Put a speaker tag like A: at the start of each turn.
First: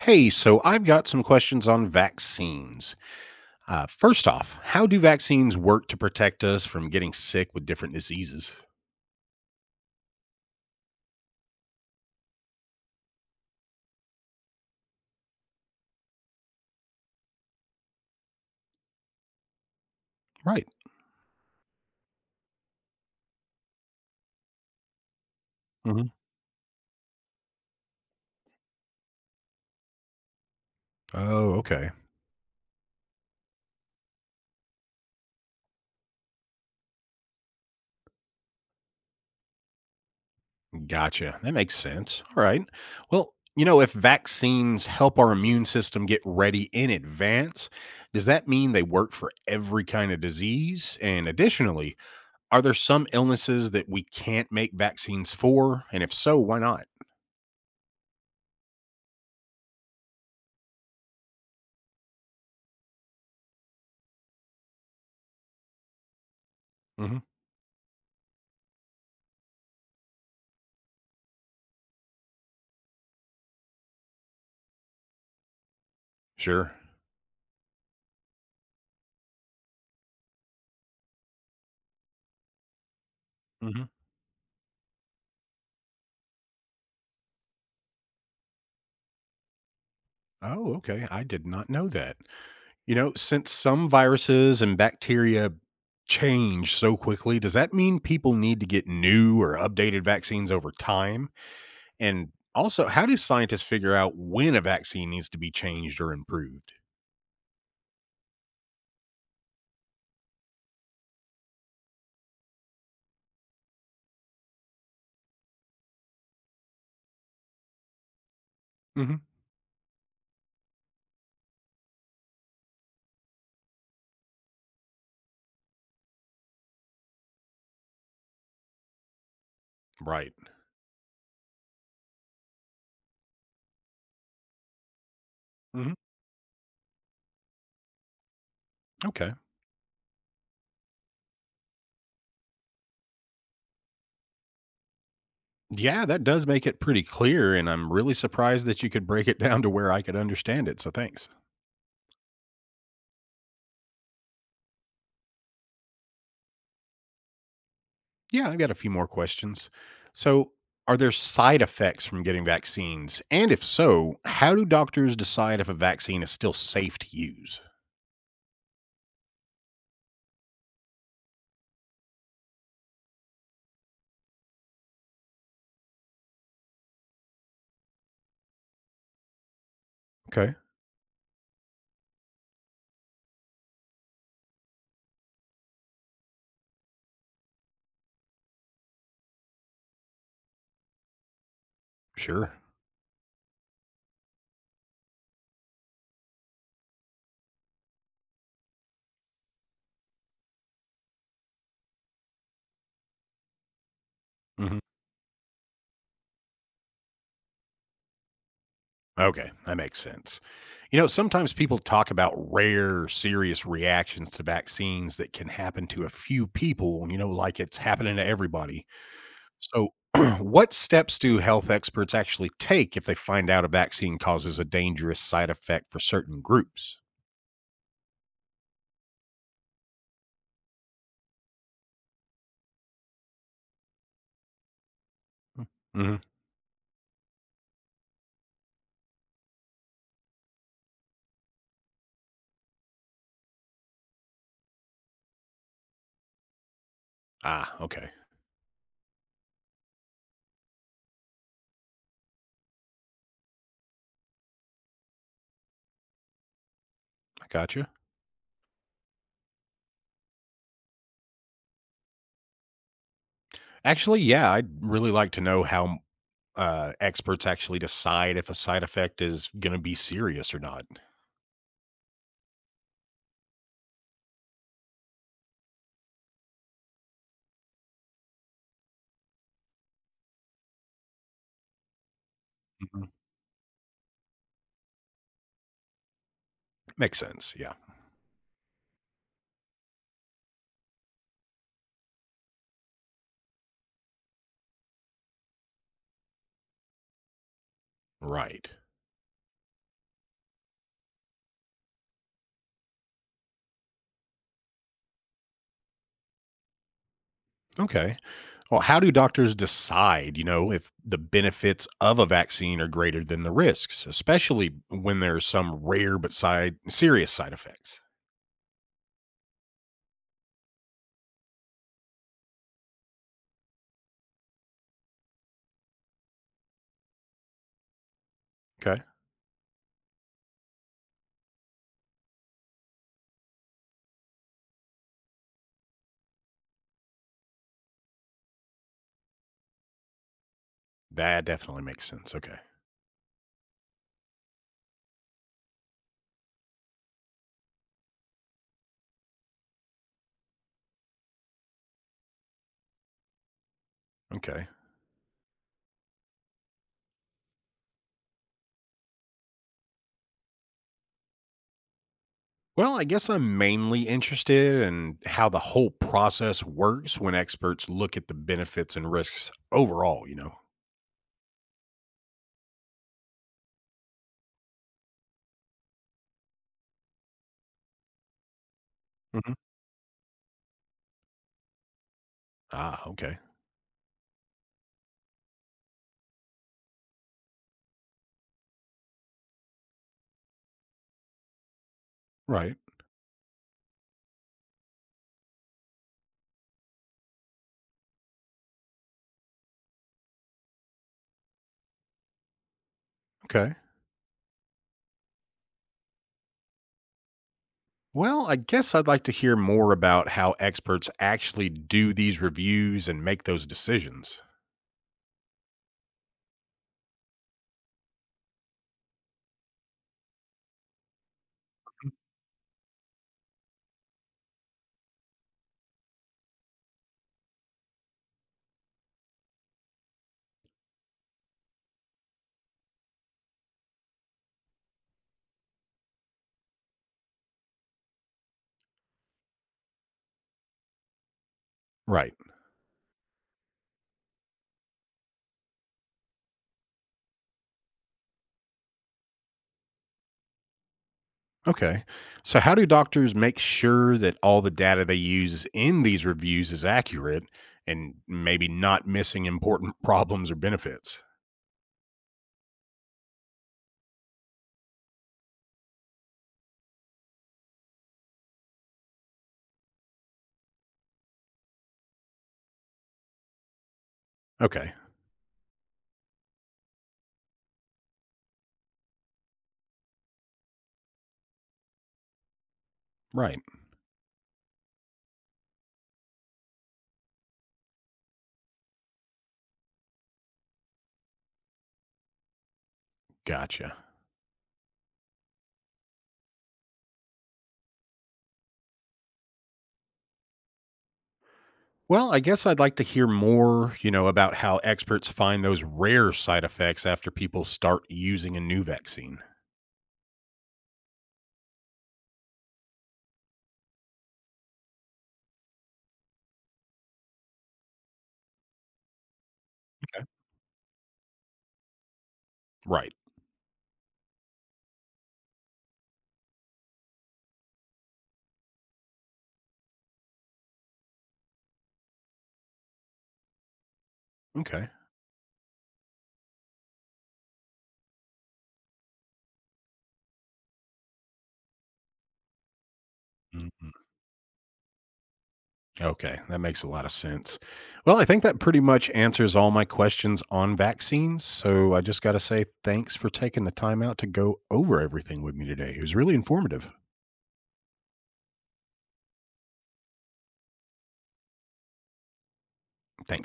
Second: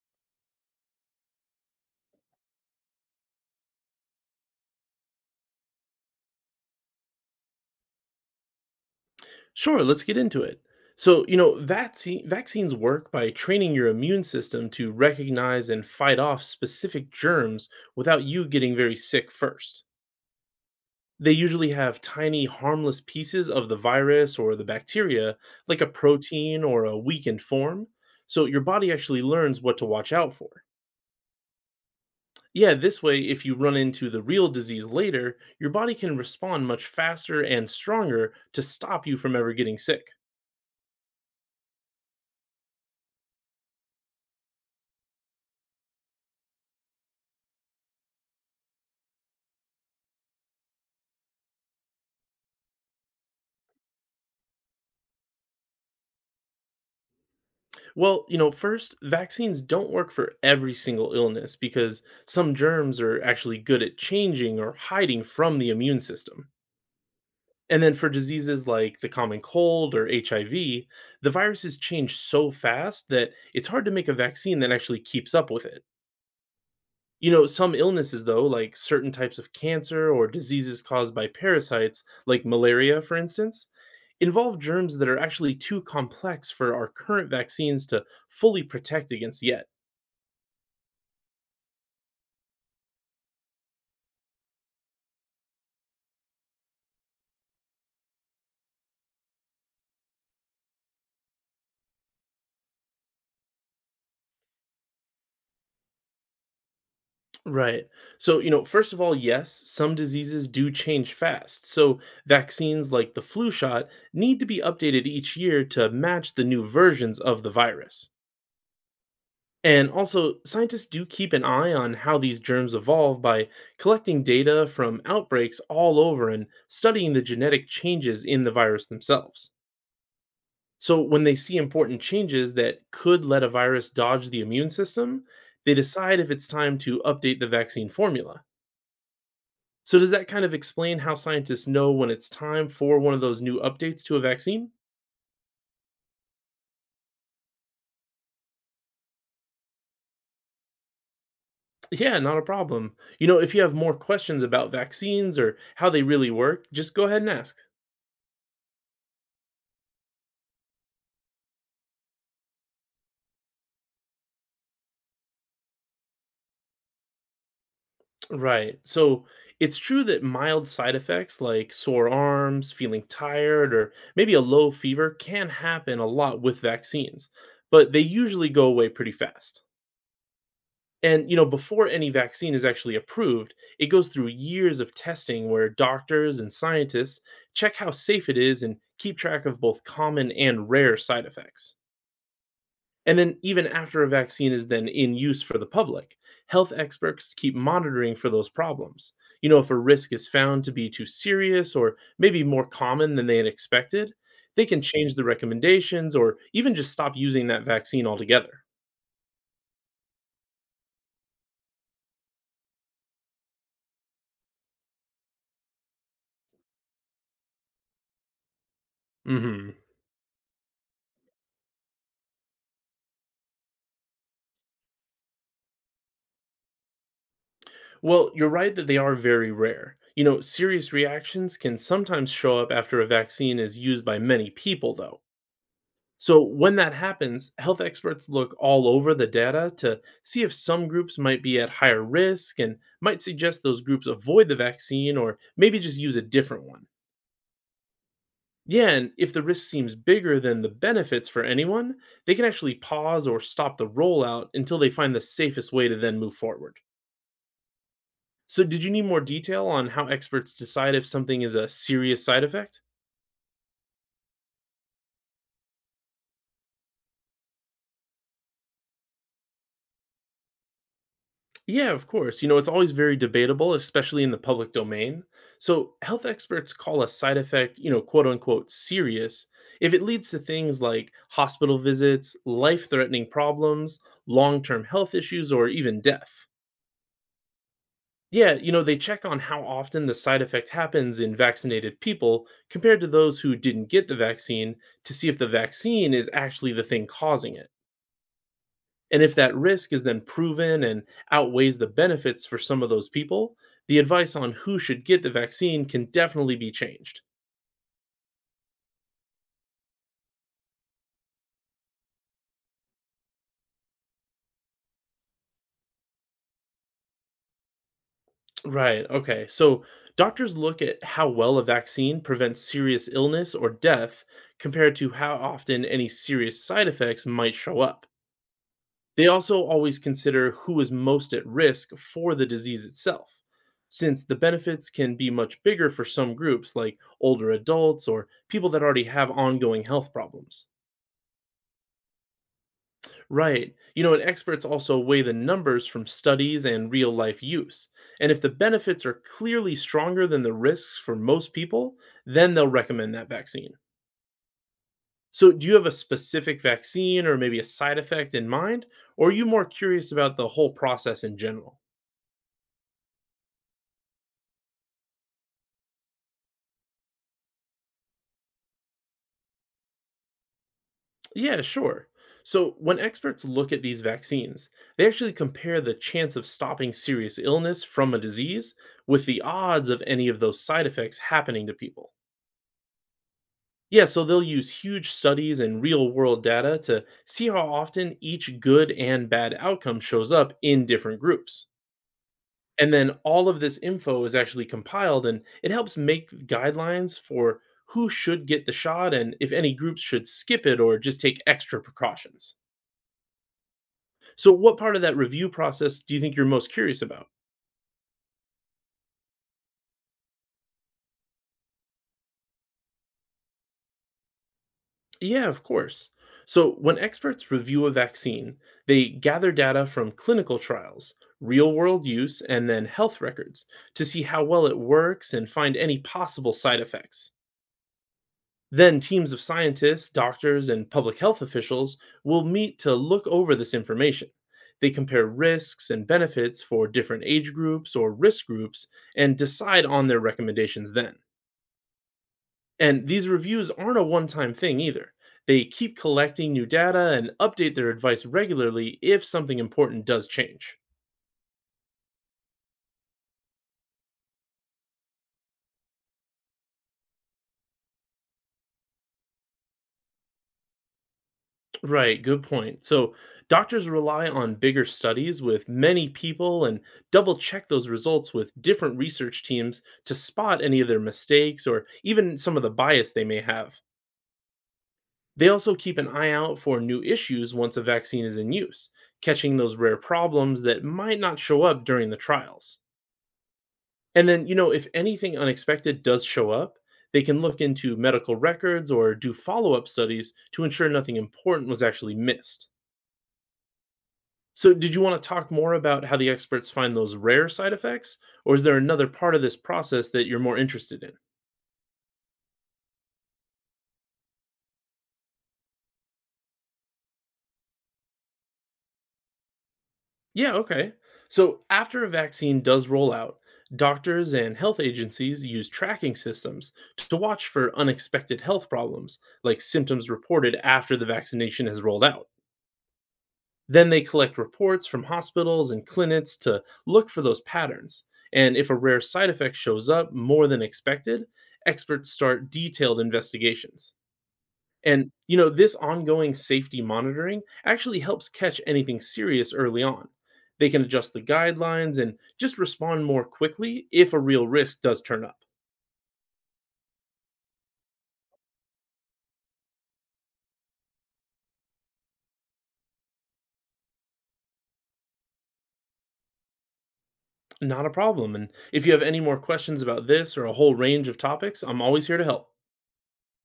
A: Hey, so I've got some questions on vaccines. First off, how do vaccines work to protect us from getting sick with different diseases?
B: Sure, let's get into it. So, you know, vaccines work by training your immune system to recognize and fight off specific germs without you getting very sick first.
A: Right.
B: They usually have tiny, harmless pieces of the virus or the bacteria, like a
A: Hmm.
B: protein or a weakened form, so your body actually learns what to watch out for.
A: Oh, okay.
B: Yeah, this way, if you run into the real disease later, your body can respond much faster and stronger to stop you from ever getting sick.
A: Gotcha. That makes sense. All right. Well, you know, if vaccines help our immune system get ready in advance, does that mean they work for every kind of disease? And additionally, are there some illnesses that we can't make vaccines for? And if so, why not?
B: Well, you know, first, vaccines don't work for every single illness because some germs are actually good at changing or hiding from the immune system.
A: Hmm.
B: And then for diseases like the common cold or HIV, the viruses change so fast that it's hard to make a vaccine that actually keeps up with it.
A: Sure.
B: You know, some illnesses, though, like certain types of cancer or diseases caused by parasites, like malaria, for instance, involve germs that are actually too complex for our current vaccines to fully protect against yet.
A: Oh, okay. I did not know that. You know, since some viruses and bacteria change so quickly, does that mean people need to get new or updated vaccines over time? And also, how do scientists figure out when a vaccine needs to be changed or improved?
B: Right. So, you know, first of all, yes, some diseases do change fast. So, vaccines like the flu shot need to be updated each year to match the new versions of the virus.
A: Hmm.
B: And also, scientists do keep an eye on how these germs evolve by collecting data from outbreaks all over and studying the genetic changes in the virus themselves.
A: Right.
B: So, when they see important changes that could let a virus dodge the immune system, they
A: Hmm.
B: decide if it's time to update the vaccine formula.
A: Okay.
B: So does that kind of explain how scientists know when it's time for one of those new updates to a vaccine?
A: Yeah, that does make it pretty clear. And I'm really surprised that you could break it down to where I could understand it. So thanks.
B: Yeah, not a problem. You know, if you have more questions about vaccines or how they really work, just go ahead and ask.
A: Yeah, I've got a few more questions. So, are there side effects from getting vaccines? And if so, how do doctors decide if a vaccine is still safe to use?
B: Right. So it's true that mild side effects like sore arms, feeling tired, or maybe a low fever can happen a lot with vaccines, but they usually go away pretty fast.
A: Okay,
B: And you know, before any vaccine is actually approved, it goes through years of testing where doctors and scientists check how safe it is and keep track of both common and rare side effects.
A: sure.
B: And then even after a vaccine is then in use for the public, health experts keep monitoring for those problems. You know, if a risk is found to be too serious or maybe more common than they had expected, they
A: Hmm.
B: can change the recommendations or even just stop using that vaccine altogether.
A: Okay, that makes sense. You know, sometimes people talk about rare, serious reactions to vaccines that can happen to a few people, you know, like it's happening to everybody.
B: Mhm.
A: So, what steps do health experts actually take if they find out a vaccine causes a dangerous side effect for certain groups?
B: Well, you're right that they are very rare. You know, serious reactions can sometimes show up after a vaccine is used by many people, though. So, when that happens, health experts look all over the data to see if some groups might be at higher risk and might suggest those groups avoid the vaccine or maybe just use a different one.
A: Ah, okay.
B: Yeah, and if the risk seems bigger than the benefits for anyone, they can actually pause or stop the rollout until they find the safest way to then move forward.
A: I gotcha.
B: So, did you need more detail on how experts decide if something is a serious side effect?
A: Actually, yeah, I'd really like to know how experts actually decide if a side effect is going to be serious or not.
B: Yeah, of course. You know, it's always very debatable, especially in the public domain. So, health experts call a side effect, you know, quote unquote, serious if it leads to things like hospital visits, life
A: Mhm.
B: threatening problems, long term health issues, or even death.
A: Makes sense. Yeah.
B: Yeah, you know, they check on how often the side effect happens in vaccinated people compared to those who didn't get the vaccine to see if the vaccine is actually the thing causing it.
A: Right.
B: And if that risk is then proven and outweighs the benefits for some of those people, the advice on who should get the vaccine can definitely be changed.
A: Okay. Well, how do doctors decide, you know, if the benefits of a vaccine are greater than the risks, especially when there's some rare but side serious side effects?
B: Right. Okay. So doctors look at how well a vaccine prevents serious illness or death compared to how often any serious side effects might show up.
A: Okay.
B: They also always consider who is most at risk for the disease itself, since the benefits can be much bigger for some groups, like older adults or people that already have ongoing health problems.
A: That definitely makes sense. Okay.
B: Right. You know, and experts also weigh the numbers from studies and real life use. And if the benefits are clearly stronger than the risks for most people, then they'll recommend that vaccine.
A: Okay.
B: So, do you have a specific vaccine or maybe a side effect in mind? Or are you more curious about the whole process in general?
A: Well, I guess I'm mainly interested in how the whole process works when experts look at the benefits and risks overall, you know?
B: Yeah, sure. So, when experts look at these vaccines, they actually compare the chance of stopping serious illness from a disease with the
A: Hmm.
B: odds of any of those side effects happening to people.
A: Ah, okay.
B: Yeah, so they'll use huge studies and real world data to see how often each good and bad outcome shows up in different groups.
A: Right.
B: And then all of this info is actually compiled and it helps make guidelines for who should get the shot and if any groups should skip it or just take extra precautions.
A: Okay.
B: So, what part of that review process do you think you're most curious about?
A: Well, I guess I'd like to hear more about how experts actually do these reviews and make those decisions.
B: Yeah, of course. So, when experts review a vaccine, they gather data from clinical trials, real world use, and then health records to see how well it works and find any possible side effects. Then, teams of scientists, doctors, and public health officials will meet to look over this information. They compare risks and benefits for different age groups or risk groups and decide on their recommendations then.
A: Right.
B: And these reviews aren't a one time thing either. They keep collecting new data and update their advice regularly if something important does change.
A: Okay. So, how do doctors make sure that all the data they use in these reviews is accurate and maybe not missing important problems or benefits?
B: Right, good point. So, doctors rely on bigger studies with many people and double check those results with different research teams to spot any of their mistakes or even some of the bias they may have.
A: Okay.
B: They also keep an eye out for new issues once a vaccine is in use, catching those rare problems that might not show up during the trials.
A: Right.
B: And then, you know, if anything unexpected does show up, they can look into medical records or do follow up studies to ensure nothing important was actually missed.
A: Gotcha.
B: So, did you want to talk more about how the experts find those rare side effects, or is there another part of this process that you're more interested in?
A: Well, I guess I'd like to hear more, you know, about how experts find those rare side effects after people start using a new vaccine.
B: Yeah, okay. So, after a vaccine does roll out, doctors and health agencies use tracking systems to watch for unexpected health problems, like symptoms
A: Okay.
B: reported after the vaccination has rolled out.
A: Right.
B: Then they collect reports from hospitals and clinics to look for those patterns. And if a rare side effect shows up more than expected, experts start detailed investigations.
A: Okay.
B: And, you know, this ongoing safety monitoring actually helps catch anything serious early on. They can adjust the guidelines and just respond more quickly
A: Mhm.
B: if a real risk does turn up.
A: Okay. That makes a lot of sense. Well, I think that pretty much answers all my questions on vaccines. So I just got to say thanks for taking the time out to go over everything with me today. It was really informative.
B: Not a problem. And if you have any more questions about this or a whole range of topics, I'm always here to help.
A: Thanks.